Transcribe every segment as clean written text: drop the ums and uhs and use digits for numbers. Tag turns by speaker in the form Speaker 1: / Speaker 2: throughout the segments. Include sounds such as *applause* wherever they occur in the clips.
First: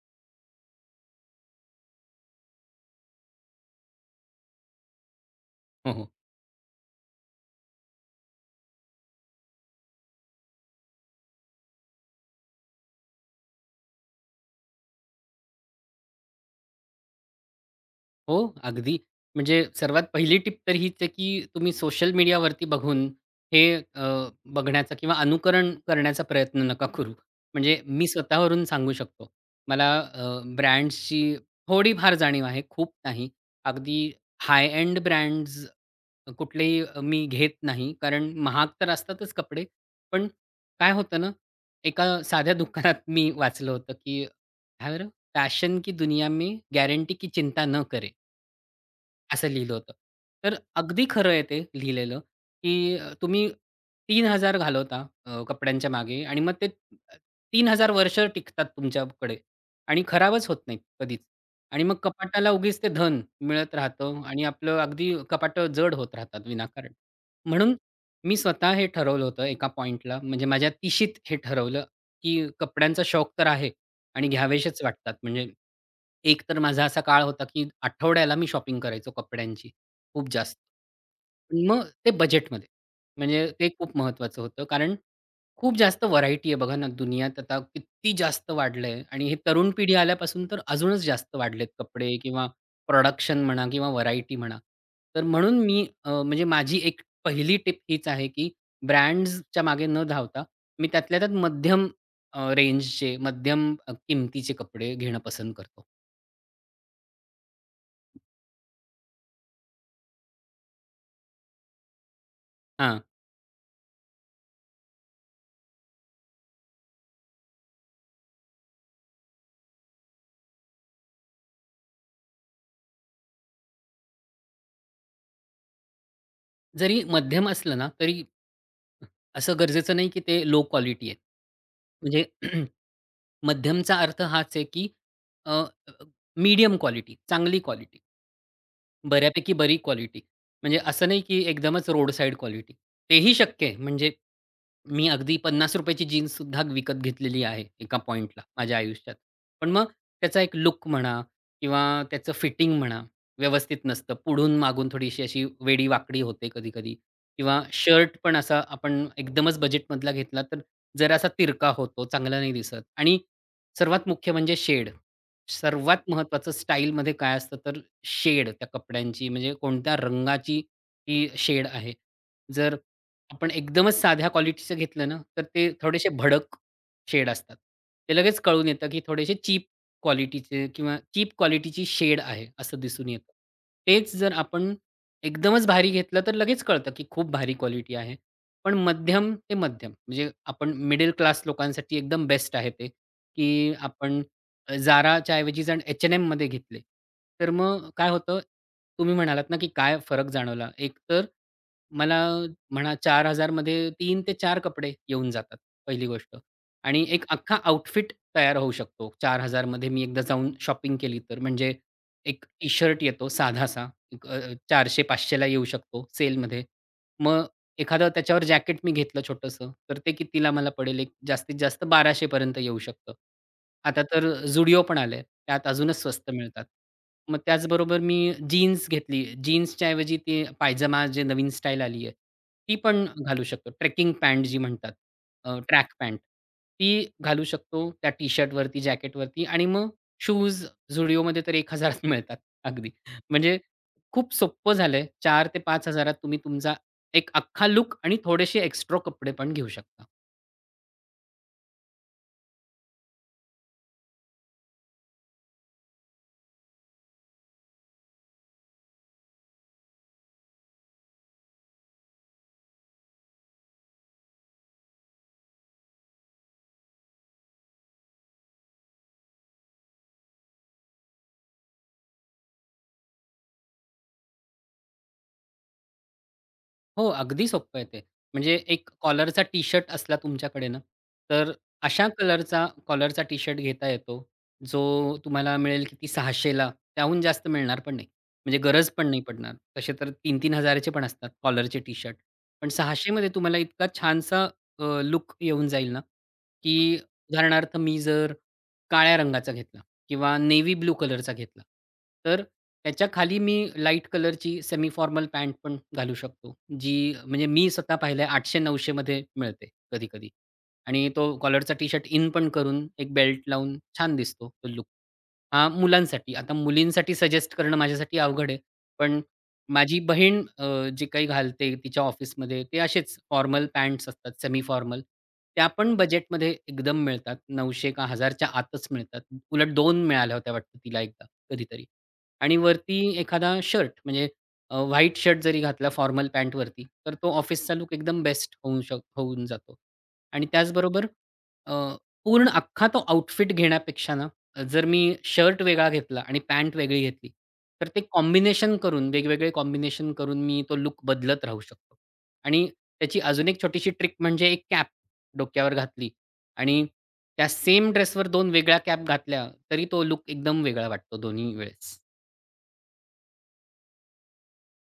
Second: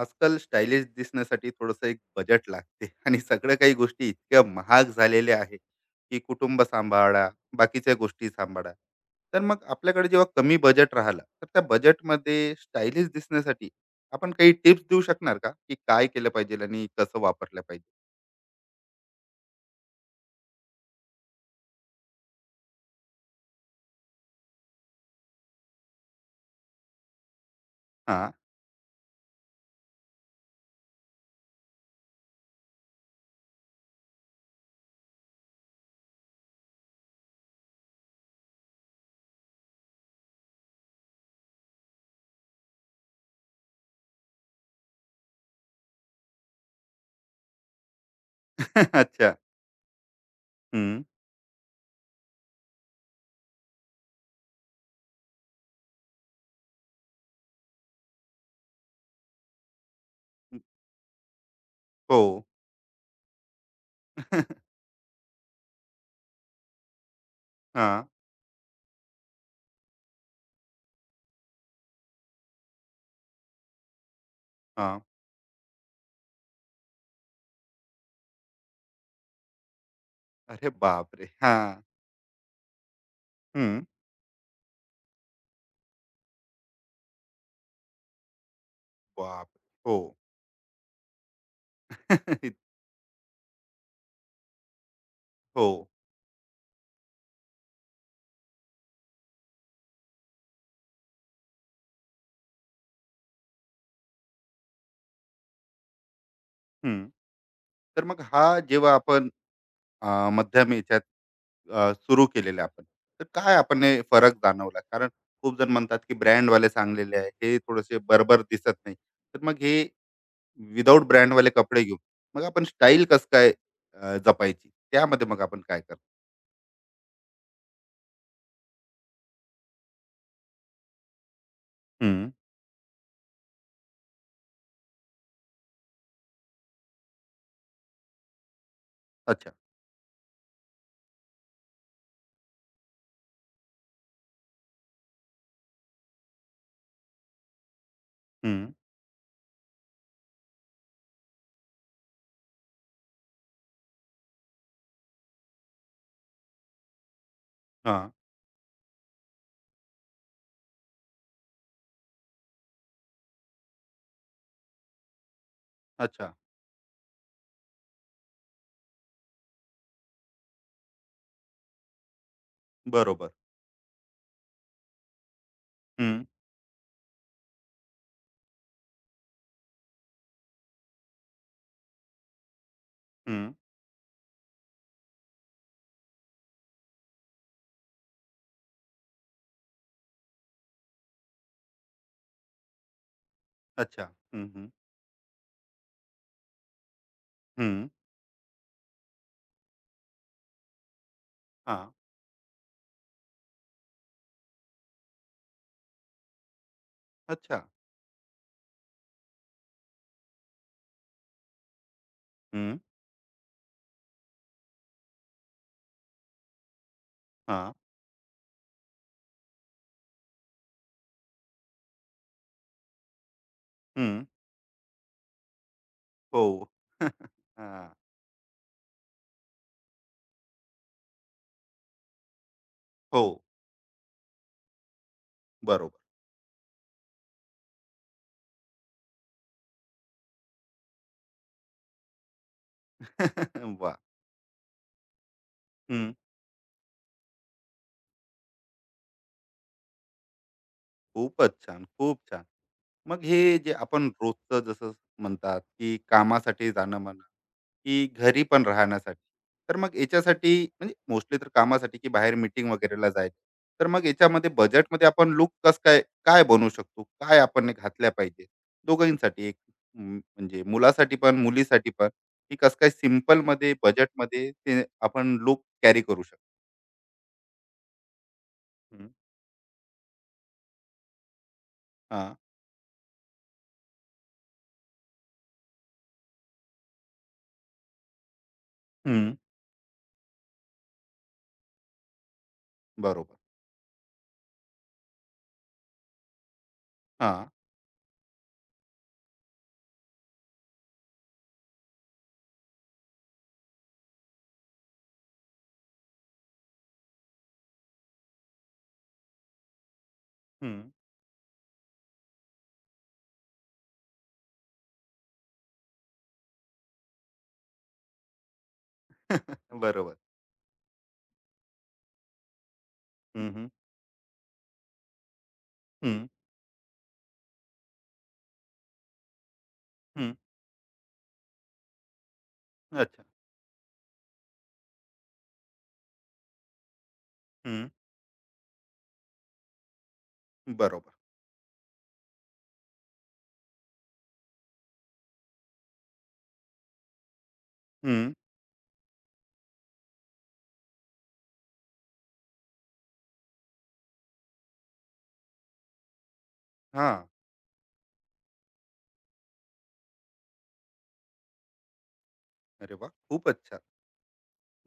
Speaker 1: आजकाल स्टायलिश दिसण्यासाठी थोडंसं एक बजेट लागते. *laughs* आणि सगळ्या काही गोष्टी इतक्या महाग झालेल्या आहे
Speaker 2: हो, हो.
Speaker 1: की कुटुंब सांभाळा, बाकीच्या गोष्टी सांभाळा. तर मग आपल्याकडे जेव्हा कमी बजेट राहिला तर त्या बजेटमध्ये स्टायलिश दिसण्यासाठी आपण काही टिप्स देऊ शकणार का, की काय केलं पाहिजे आणि कसं वापरलं पाहिजे?
Speaker 2: हो, अगदी. म्हणजे सर्वात पहिली टिप तर हीच आहे, की तुम्ही सोशल मीडियावरती बघून हे अ, बघण्याचा किंवा अनुकरण करण्याचा प्रयत्न नका करू. म्हणजे मी
Speaker 1: हा.
Speaker 2: स्वतःवरून सांगू शकतो. मला ब्रँड्सची थोडीफार जाणीव आहे, खूप नाही. अगदी हाय एंड ब्रँड्स कुठलेही मी घेत नाही. कारण महाग तर असतातच कपडे. पण काय होतं ना, एका साध्या दुकानात मी वाचलं होतं, की "हर फॅशन की दुनिया में गॅरंटी की चिंता न करे"
Speaker 1: *laughs* अच्छा.
Speaker 2: असं लिहिलं होतं. तर
Speaker 1: हम्म.
Speaker 2: अगदी खरं आहे ते लिहिलेलं, की तुम्ही 3,000 घालवता कपड्यांच्या मागे आणि मग ते 3,000 वर्ष टिकतात तुमच्याकडे आणि खराबच होत नाहीत कधीच. आणि मग
Speaker 1: हो.
Speaker 2: कपाटाला उगीच ते धन मिळत राहतं आणि
Speaker 1: *laughs*
Speaker 2: आपलं अगदी कपाटं जड होत राहतात विनाकारण. म्हणून
Speaker 1: हा.
Speaker 2: मी स्वतः हे ठरवलं होतं एका पॉइंटला, म्हणजे माझ्या तिशीत हे ठरवलं, की कपड्यांचा शौक तर आहे, आणि घ्यावेशेच
Speaker 1: हा.
Speaker 2: वाटतात. म्हणजे एक तर माझा असा काळ होता, की आठवड्याला मी शॉपिंग करायचो कपड्यांची, खूप जास्त.
Speaker 1: अरे बापरे, हा.
Speaker 2: पण मग ते बजेटमध्ये. म्हणजे ते
Speaker 1: हम्म.
Speaker 2: खूप महत्त्वाचं होतं. कारण खूप जास्त व्हरायटी आहे बघा ना, दुनियात आता किती जास्त वाढलंय आणि हे
Speaker 1: बाप.
Speaker 2: तरुण पिढी
Speaker 1: हो.
Speaker 2: आल्यापासून तर अजूनच जास्त वाढलेत कपडे
Speaker 1: *laughs*
Speaker 2: किंवा
Speaker 1: इत-
Speaker 2: प्रोडक्शन म्हणा किंवा व्हरायटी म्हणा. तर म्हणून
Speaker 1: हो.
Speaker 2: मी म्हणजे माझी एक पहिली टिप हीच आहे, की ब्रँड्सच्या मागे न धावता मी त्यातल्या त्यात मध्यम रेंजचे, मध्यम किमतीचे कपडे घेणं पसंत करतो.
Speaker 1: हम्म. तर मग हा, जेव्हा आपण मध्यम याच्यात सुरू केलेलं आपण.
Speaker 2: हां,
Speaker 1: तर काय आपण हे फरक जाणवला? कारण खूप जण म्हणतात, की ब्रँडवाले चांगलेले आहे. हे थोडेसे बरोबर दिसत नाही. तर मग हे विदाऊट ब्रँडवाले कपडे घेऊन मग आपण स्टाईल कसं काय जपायची? त्यामध्ये मग आपण काय करतो?
Speaker 2: जरी मध्यम असलं ना, तरी असं गरजेचं नाही की ते लो क्वालिटी आहेत. म्हणजे
Speaker 1: हं.
Speaker 2: *clears throat* मध्यमचा अर्थ हाच आहे, की मीडियम क्वालिटी, चांगली क्वालिटी,
Speaker 1: अच्छा.
Speaker 2: बऱ्यापैकी बरी क्वालिटी. म्हणजे असं नाही की एकदमच रोड साइड क्वालिटी. तेही शक्य आहे. म्हणजे मी अगदी ₹50 ची जीन्ससुद्धा विकत घेतलेली आहे एका पॉइंटला
Speaker 1: हं.
Speaker 2: माझ्या आयुष्यात. पण मग त्याचा एक लुक म्हणा किंवा त्याचं फिटिंग म्हणा, व्यवस्थित नसतं. पुढून मागून थोडीशी अशी वेडी-वाकडी होते कधी-कधी, किंवा
Speaker 1: हां.
Speaker 2: शर्ट पण असा आपण एकदमच बजेटमधला घेतला तर जरासा तिरका होतो, चांगला नाही दिसत. आणि सर्वात मुख्य म्हणजे शेड. सर्वात
Speaker 1: अच्छा.
Speaker 2: महत्त्वाचं स्टाईलमध्ये काय असतं तर शेड त्या कपड्यांची, म्हणजे कोणत्या रंगाची ती शेड आहे. जर
Speaker 1: बरोबर.
Speaker 2: आपण एकदमच साध्या क्वालिटीचं घेतलं ना, तर ते थोडेसे
Speaker 1: हं.
Speaker 2: भडक शेड असतात. ते लगेच कळून येतं, की थोडेसे चीप क्वालिटीचे किंवा चीप क्वालिटीची शेड आहे, असं दिसून येतं.
Speaker 1: हं.
Speaker 2: तेच जर आपण एकदमच भारी घेतलं, तर लगेच कळतं, की खूप भारी क्वालिटी आहे. पण मध्यम ते मध्यम, म्हणजे आपण मिडल क्लास लोकांसाठी एकदम बेस्ट आहे ते, की
Speaker 1: अच्छा.
Speaker 2: आपण
Speaker 1: हं, हं.
Speaker 2: अ, ऐवजी जर H&Mमध्ये घेतले, तर
Speaker 1: हं.
Speaker 2: मग काय होतं, तुम्ही म्हणालात ना, की काय फरक जाणवला. एक तर
Speaker 1: हां.
Speaker 2: मला म्हणा चार हजार मध्ये तीन ते चार कपडे येऊन जातात, पहिली गोष्ट. आणि एक अख्खा
Speaker 1: अच्छा.
Speaker 2: आउटफिट तयार होऊ शकतो चार हजार मध्ये, मी एकदा जाऊन शॉपिंग केली तर. म्हणजे एक
Speaker 1: हं.
Speaker 2: टी-शर्ट येतो साधासा, एक 400-500 ला येऊ शकतो सेलमध्ये. मग
Speaker 1: हां.
Speaker 2: एखादं त्याच्यावर जॅकेट मी घेतलं छोटंसं, तर ते कितीला मला पडेल? एक जास्तीत जास्त 1200 पर्यंत येऊ शकतं. आता
Speaker 1: हं.
Speaker 2: तर Zudio पण आलंय. त्यात अजूनच स्वस्त
Speaker 1: हो.
Speaker 2: मिळतात.
Speaker 1: *laughs*
Speaker 2: मग
Speaker 1: हां.
Speaker 2: त्याचबरोबर मी जीन्स घेतली. जीन्सच्या ऐवजी ती पायजमा, जे नवीन स्टाईल आली आहे, ती पण
Speaker 1: हो.
Speaker 2: घालू शकतो. ट्रेकिंग पॅन्ट जी म्हणतात, ट्रॅक
Speaker 1: बरोबर.
Speaker 2: पॅन्ट ती घालू शकतो त्या टी शर्टवरती, जॅकेटवरती, आणि मग शूज Zudio मध्ये तर एक त *laughs* मिळतात, अगदी. म्हणजे
Speaker 1: *laughs* वाह!
Speaker 2: खूप सोपं झालंय. चार ते 5000 त तुम्ही तुमचा एक अख्खा लुक आणि थोडेसे एक्स्ट्रा कपडे पण घेऊ शकता.
Speaker 1: खूपच छान, खूप छान. मग हे जे आपण रोजचं, जसं म्हणतात, की कामासाठी जाणं म्हणा, की घरी पण राहण्यासाठी. तर मग याच्यासाठी म्हणजे मोस्टली तर कामासाठी, की बाहेर मीटिंग वगैरेला जायचं. तर मग याच्यामध्ये बजेटमध्ये आपण लूक कसं काय काय बनवू शकतो? काय आपण हे घातल्या पाहिजे? दोघांसाठी एक, म्हणजे मुलासाठी पण, मुलीसाठी पण, की कसं काय सिंपलमध्ये, बजेटमध्ये ते आपण लूक कॅरी करू शकतो?
Speaker 2: हो, अगदी सोपं आहे ते. म्हणजे एक
Speaker 1: हं.
Speaker 2: कॉलरचा टी-शर्ट असला तुमच्याकडे ना, तर अशा
Speaker 1: हां.
Speaker 2: कलरचा कॉलरचा टी-शर्ट घेता येतो, जो तुम्हाला मिळेल किती, 600 ला. त्याहून जास्त मिळणार पण नाही. म्हणजे गरज पण नाही
Speaker 1: हं.
Speaker 2: पडणार. तसे तर 3,000-3,000 चे पण असतात कॉलरचे टी-शर्ट. पण 600 मध्ये
Speaker 1: बरोबर.
Speaker 2: तुम्हाला इतका छानसा अ, येऊन जाईल ना, की
Speaker 1: हां.
Speaker 2: उदाहरणार्थ मी जर काळ्या रंगाचा घेतला किंवा नेव्ही ब्लू कलरचा घेतला, तर त्याच्या खाली मी लाईट कलरची सेमी फॉर्मल पॅन्ट पण घालू शकतो, जी म्हणजे मी स्वतः पाहिलंय 800-900 मध्ये मिळते कधी-कधी.
Speaker 1: हं.
Speaker 2: आणि तो कॉलरचा टी-शर्ट इन पण करून एक बेल्ट लावून छान दिसतो तो लूक. हां, मुलांसाठी. आता मुलींसाठी सजेस्ट करणं माझ्यासाठी अवघड आहे. पण माझी
Speaker 1: बरोबर.
Speaker 2: बहीण जे काही घालते तिच्या ऑफिसमध्ये, ते असेच
Speaker 1: हं,
Speaker 2: फॉर्मल
Speaker 1: हं.
Speaker 2: पॅन्ट्स असतात, सेमी फॉर्मल. त्या पण बजेटमध्ये एकदम मिळतात. 900 का 1000 च्या आतच मिळतात. उलट दोन
Speaker 1: हं,
Speaker 2: मिळाल्या होत्या वाटतं तिला एकदा कधीतरी. आणि वरती
Speaker 1: अच्छा.
Speaker 2: एखादा शर्ट, म्हणजे व्हाईट शर्ट जरी घातला फॉर्मल पॅन्टवरती, तर तो ऑफिसचा
Speaker 1: हं,
Speaker 2: लूक एकदम बेस्ट होऊ होऊन जातो. आणि त्याचबरोबर
Speaker 1: बरोबर.
Speaker 2: अ, पूर्ण अख्खा तो आउटफिट घेण्यापेक्षा ना, जर मी शर्ट वेगळा घेतला आणि पॅन्ट वेगळी घेतली, तर ते
Speaker 1: हं,
Speaker 2: कॉम्बिनेशन करून, वेगवेगळे कॉम्बिनेशन करून, मी तो लूक बदलत राहू शकतो. आणि त्याची अजून एक छोटीशी ट्रिक म्हणजे एक कॅप डोक्यावर घातली, आणि
Speaker 1: हां.
Speaker 2: त्या सेम ड्रेसवर 2 वेगळ्या कॅप घातल्या, तरी तो लूक एकदम वेगळा वाटतो दोन्ही वेळेस.
Speaker 1: अरे वाह! खूपच छान.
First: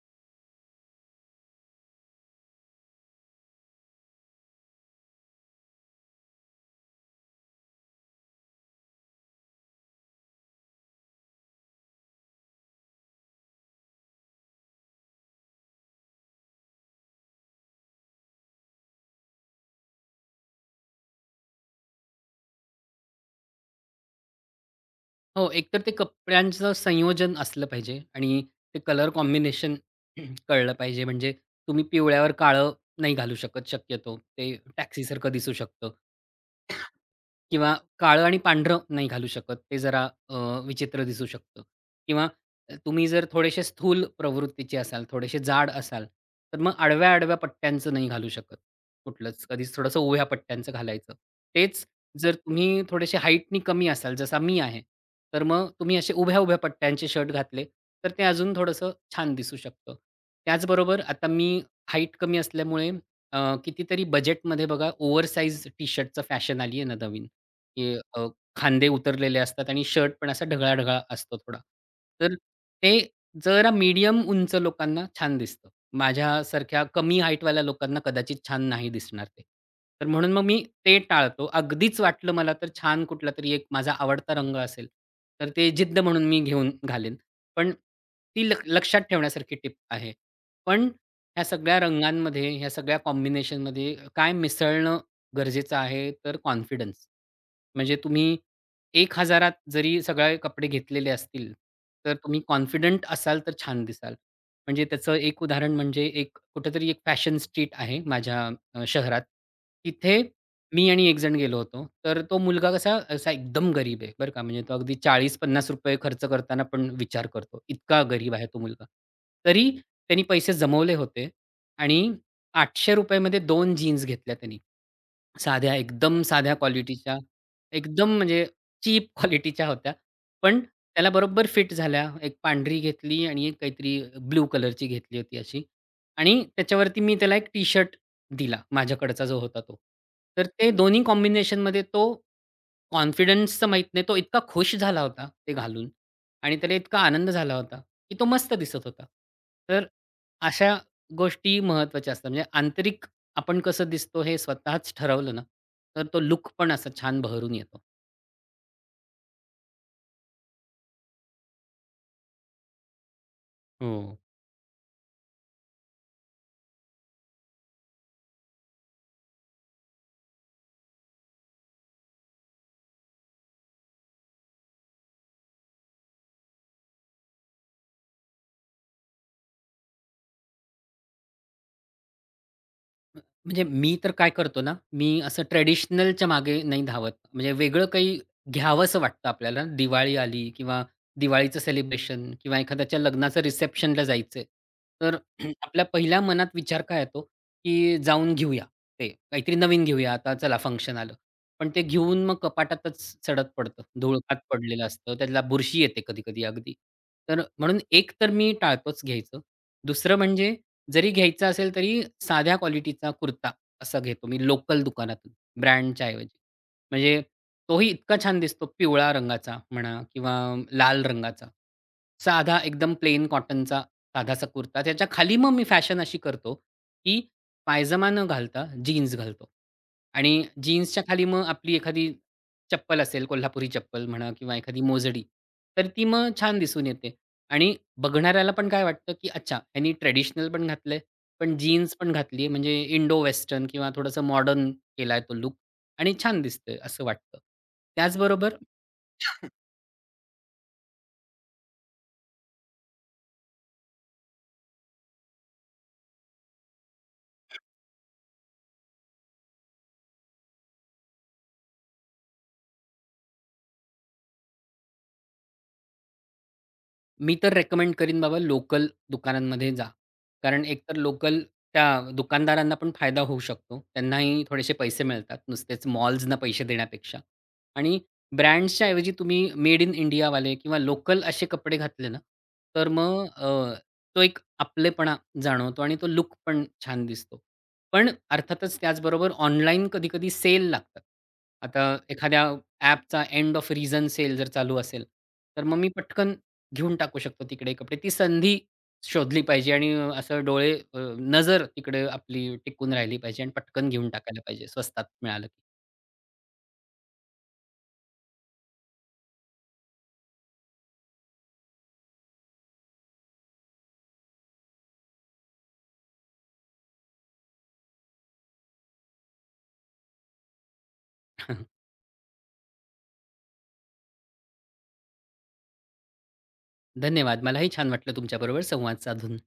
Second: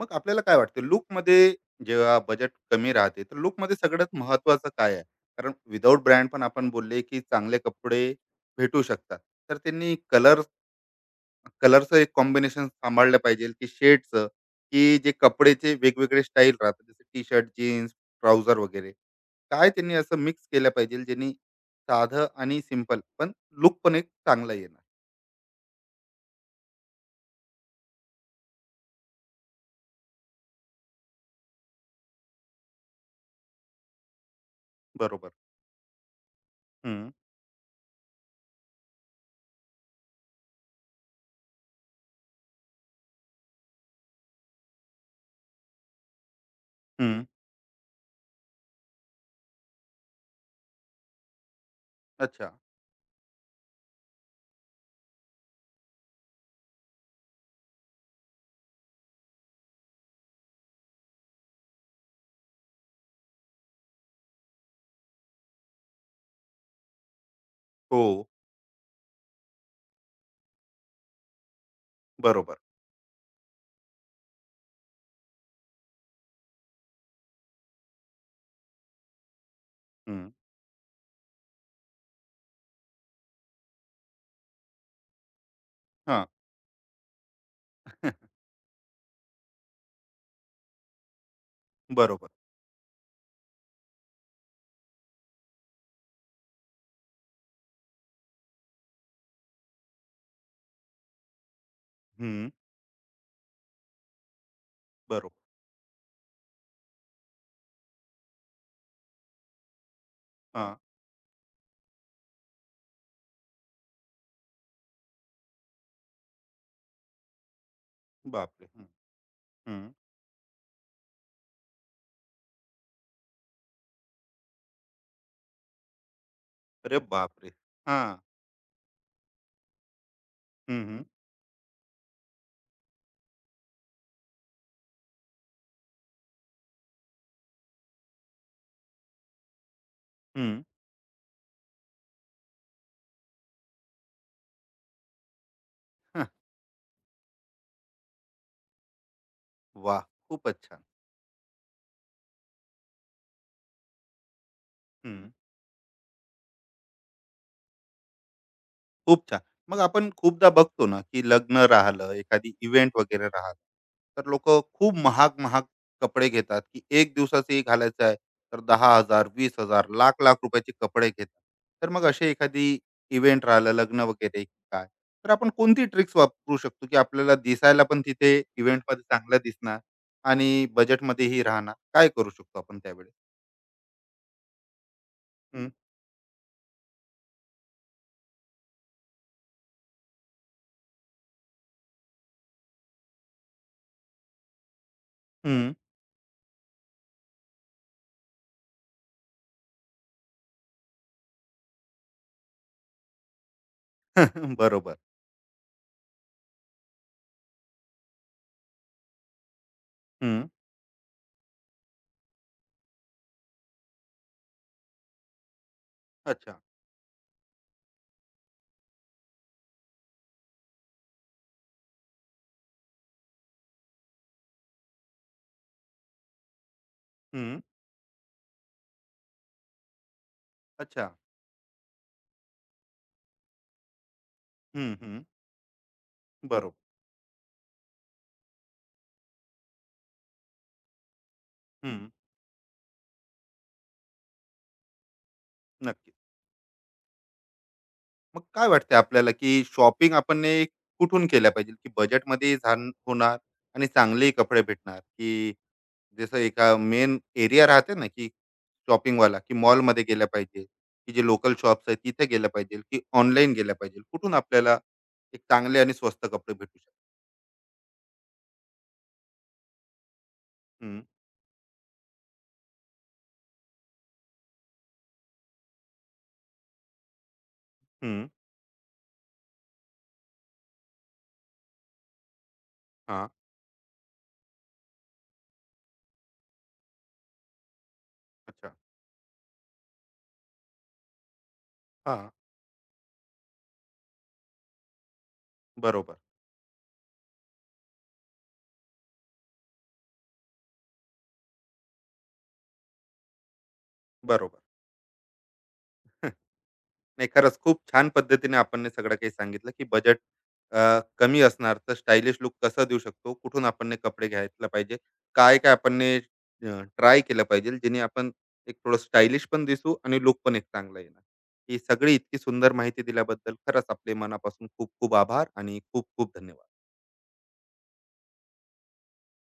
Speaker 1: मग आपल्याला काय वाटतं, लूकमध्ये जेव्हा बजेट कमी राहते, तर लूकमध्ये सगळ्यात महत्त्वाचं काय आहे? कारण विदाऊट ब्रँड पण आपण बोलले, की चांगले कपडे भेटू शकतात. तर त्यांनी कलर, कलरचं एक कॉम्बिनेशन सांभाळलं पाहिजे, की शेडचं, की जे कपड्याचे वेगवेगळे स्टाईल राहतात, जसं टी-शर्ट, जीन्स, ट्राउझर वगैरे. काय त्यांनी असं मिक्स केलं पाहिजे, ज्यांनी साधं आणि सिंपल पण लूक पण एक चांगला येणार?
Speaker 2: हो, एकतर ते कपड्यांचं संयोजन असलं पाहिजे आणि ते कलर कॉम्बिनेशन *clears throat* कळलं पाहिजे. म्हणजे तुम्ही पिवळ्यावर काळं नाही घालू शकत शक्यतो. ते
Speaker 1: बरोबर.
Speaker 2: टॅक्सीसारखं दिसू शकतं.
Speaker 1: हं,
Speaker 2: किंवा काळं आणि पांढरं नाही घालू शकत. ते जरा अ, विचित्र दिसू शकतं, किंवा तुम्ही जर थोडेसे स्थूल प्रवृत्तीचे असाल, थोडेसे जाड असाल, तर मग
Speaker 1: हं.
Speaker 2: आडव्या-आडव्या पट्ट्यांचं नाही घालू शकत कुठलंच. कधीच थोडंसं उभ्या पट्ट्यांचं घालायचं. तेच जर
Speaker 1: अच्छा.
Speaker 2: तुम्ही थोडेसे हाईटनी कमी असाल, जसा मी आहे, तर मग तुम्ही असे उभ्या-उभ्या पट्ट्यांचे शर्ट घातले, तर ते अजून थोडंसं छान दिसू शकतं. त्याचबरोबर आता मी हाईट कमी असल्यामुळे, अ, कितीतरी बजेटमध्ये बघा ओव्हरसाइज टी-शर्टचं फॅशन आली आहे ना नवीन. की
Speaker 1: हो,
Speaker 2: खांदे उतरलेले असतात आणि शर्ट पण असा ढगळा-ढगळा असतो थोडा. तर
Speaker 1: बरोबर.
Speaker 2: ते जरा मीडियम उंच लोकांना छान दिसतं. माझ्यासारख्या कमी हाईटवाल्या लोकांना कदाचित छान नाही दिसणार ते. तर
Speaker 1: हं.
Speaker 2: म्हणून मग मी ते टाळतो. अगदीच वाटलं मला तर, छान कुठलातरी एक माझा आवडता रंग असेल, तर ते जिद्द म्हणून
Speaker 1: हां.
Speaker 2: मी घेऊन घालेन. पण
Speaker 1: *laughs*
Speaker 2: ती लक्षात ठेवण्यासारखी टिप आहे. पण ह्या सगळ्या
Speaker 1: बरोबर.
Speaker 2: रंगांमध्ये, ह्या सगळ्या कॉम्बिनेशनमध्ये काय मिसळणं गरजेचं आहे तर कॉन्फिडन्स. म्हणजे तुम्ही एक त जरी सगळे कपडे घेतलेले असतील, तर तुम्ही
Speaker 1: हं.
Speaker 2: कॉन्फिडंट असाल तर छान दिसाल. म्हणजे त्याचं
Speaker 1: बरोबर.
Speaker 2: एक उदाहरण म्हणजे, एक कुठेतरी एक फॅशन स्ट्रीट आहे माझ्या शहरात. तिथे
Speaker 1: हां.
Speaker 2: मी आणि एक जण गेलो होतो. तर तो मुलगा कसा, असा एकदम गरीब आहे बरं का. म्हणजे तो अगदी ₹40-50 खर्च करताना पण विचार करतो. इतका गरीब आहे तो
Speaker 1: बापरे!
Speaker 2: मुलगा.
Speaker 1: हं,
Speaker 2: तरी
Speaker 1: हं.
Speaker 2: त्यांनी पैसे जमवले होते आणि ₹800 मध्ये दोन जीन्स घेतल्या त्यांनी. साध्या, एकदम साध्या
Speaker 1: अरे
Speaker 2: क्वालिटीच्या,
Speaker 1: बापरे!
Speaker 2: एकदम
Speaker 1: हां.
Speaker 2: म्हणजे चीप *laughs* क्वालिटीच्या होत्या. पण
Speaker 1: हं, हं.
Speaker 2: त्याला बरोबर फिट झाल्या. एक पांढरी घेतली आणि एक काहीतरी ब्लू कलरची घेतली होती अशी. आणि त्याच्यावरती मी त्याला एक टी-शर्ट दिला, माझ्याकडचा जो होता तो. तर
Speaker 1: हं.
Speaker 2: ते दोन्ही कॉम्बिनेशनमध्ये तो, कॉन्फिडन्सचं माहीत नाही, तो इतका खुश झाला होता ते घालून,
Speaker 1: हं.
Speaker 2: आणि त्याला इतका आनंद झाला होता, की तो मस्त दिसत होता. तर
Speaker 1: खूपच
Speaker 2: अशा
Speaker 1: छान.
Speaker 2: गोष्टी महत्त्वाच्या असतात. म्हणजे आंतरिक, आपण कसं दिसतो हे स्वतःच
Speaker 1: हं.
Speaker 2: ठरवलं ना, तर तो लुक पण असा छान बहरून येतो.
Speaker 1: खूप छान. मग आपण खूपदा बघतो ना, की लग्न राहिलं, एखादी इव्हेंट वगैरे राहिलं.
Speaker 2: हो.
Speaker 1: तर लोक खूप महाग महाग कपडे घेतात, की एक दिवसाचंही घालायचं आहे तर 10,000, 20,000, लाख लाख रुपयाचे कपडे घेतात. तर मग असे एखादी इव्हेंट राहिलं, लग्न वगैरे, की काय तर आपण कोणती ट्रिक्स वापरू शकतो, की आपल्याला दिसायला पण तिथे event मध्ये चांगलं दिसणार आणि बजेटमध्येही राहणार? काय करू शकतो आपण त्यावेळेस?
Speaker 2: म्हणजे मी तर काय करतो ना, मी असं
Speaker 1: हम्म.
Speaker 2: ट्रेडिशनलच्या मागे नाही धावत. म्हणजे वेगळं काही घ्यावंसं वाटतं आपल्याला. दिवाळी आली किंवा दिवाळीचं सेलिब्रेशन, किंवा एखाद्याच्या लग्नाचं रिसेप्शनला जायचंय. तर *clears throat*
Speaker 1: हम्म.
Speaker 2: आपल्या पहिल्या मनात विचार काय येतो, की जाऊन घेऊया ते. काहीतरी नवीन घेऊया, आता चला फंक्शन आलं. पण ते घेऊन मग कपाटातच सडत पडतं. धुळकात
Speaker 1: *laughs*
Speaker 2: पडलेलं
Speaker 1: बरोबर.
Speaker 2: असतं. त्याला बुरशी येते कधी-कधी अगदी. तर म्हणून एक तर मी टाळतोच घ्यायचं. दुसरं
Speaker 1: हम्म.
Speaker 2: म्हणजे, जरी घ्यायचा असेल तरी साध्या क्वालिटीचा कुर्ता असा घेतो मी लोकल दुकानातून ब्रँडच्या ऐवजी.
Speaker 1: अच्छा.
Speaker 2: म्हणजे तोही इतका छान दिसतो, पिवळा रंगाचा म्हणा किंवा लाल रंगाचा. साधा एकदम प्लेन कॉटनचा साधासा कुर्ता. त्याच्या खाली मग मी फॅशन अशी करतो, की
Speaker 1: हम्म.
Speaker 2: पायजामा न घालता जीन्स घालतो. आणि जीन्सच्या
Speaker 1: अच्छा.
Speaker 2: खाली मग आपली एखादी चप्पल असेल, कोल्हापुरी चप्पल म्हणा किंवा एखादी
Speaker 1: हम्म.
Speaker 2: मोजडी,
Speaker 1: हम्म.
Speaker 2: तर ती मग छान
Speaker 1: बरोबर.
Speaker 2: दिसून येते. आणि बघणाऱ्याला पण काय वाटतं, की अच्छा, ह्यानी ट्रेडिशनल पण घातलंय, पण जीन्स
Speaker 1: हम्म.
Speaker 2: पण घातली, म्हणजे इंडो वेस्टर्न किंवा थोडंसं मॉडर्न केलाय तो लुक,
Speaker 1: नक्की.
Speaker 2: आणि छान दिसतंय असं वाटतं.
Speaker 1: मग
Speaker 2: त्याचबरोबर
Speaker 1: काय वाटतं आपल्याला, की शॉपिंग आपण ने कुठून केल्या पाहिजे, की बजेटमध्ये झान होणार आणि चांगलेही कपडे भेटणार? की जसं एका मेन एरिया राहते ना, की शॉपिंगवाला, की मॉलमध्ये गेल्या पाहिजे, की जे लोकल शॉप्स आहेत तिथे गेल्या पाहिजे, की ऑनलाईन गेल्या पाहिजे? कुठून आपल्याला एक चांगले आणि स्वस्त कपडे भेटू शकतात?
Speaker 2: मी तर रेकमेंड करीन, बाबा लोकल दुकानांमध्ये जा. कारण एकतर
Speaker 1: हम्म.
Speaker 2: लोकल त्या दुकानदारांना पण फायदा होऊ शकतो. त्यांनाही थोडेसे पैसे मिळतात, नुसतेच मॉल्सना पैसे देण्यापेक्षा. आणि
Speaker 1: हम्म.
Speaker 2: ब्रँड्सच्या ऐवजी तुम्ही मेड इन इंडियावाले किंवा लोकल असे कपडे घातले ना, तर
Speaker 1: हा.
Speaker 2: मग तो एक आपलेपणा जाणवतो आणि तो लूक पण छान दिसतो. पण
Speaker 1: अच्छा.
Speaker 2: अर्थातच त्याचबरोबर ऑनलाईन कधी-कधी सेल लागतात. आता
Speaker 1: हा.
Speaker 2: एखाद्या ॲपचा एंड ऑफ रिझन सेल जर चालू असेल, तर मग मी
Speaker 1: बरोबर.
Speaker 2: पटकन घेऊन टाकू शकतो तिकडे कपडे. ती संधी शोधली पाहिजे आणि असं नजर तिकडे आपली टिकून राहिली पाहिजे आणि पटकन घेऊन टाकायला
Speaker 1: बरोबर.
Speaker 2: पाहिजे स्वस्तात मिळालं की.
Speaker 1: नाही, खरंच खूप छान पद्धतीने आपण हे सगळं काही सांगितलं, की बजेट कमी असणार तर स्टायलिश लुक कसा देऊ शकतो, कुठून आपण हे कपडे घ्यायला पाहिजे, काय काय आपण ट्राय केलं पाहिजे, जेणे आपण एक थोडं स्टायलिश पण दिसू आणि लुक पण एक चांगला येणार. ही
Speaker 2: *laughs*
Speaker 1: सगळी इतकी सुंदर माहिती दिल्याबद्दल खरंच आपले मनापासून खूप खूप आभार आणि खूप खूप धन्यवाद.
Speaker 2: धन्यवाद. मलाही छान वाटलं तुमच्याबरोबर संवाद साधून.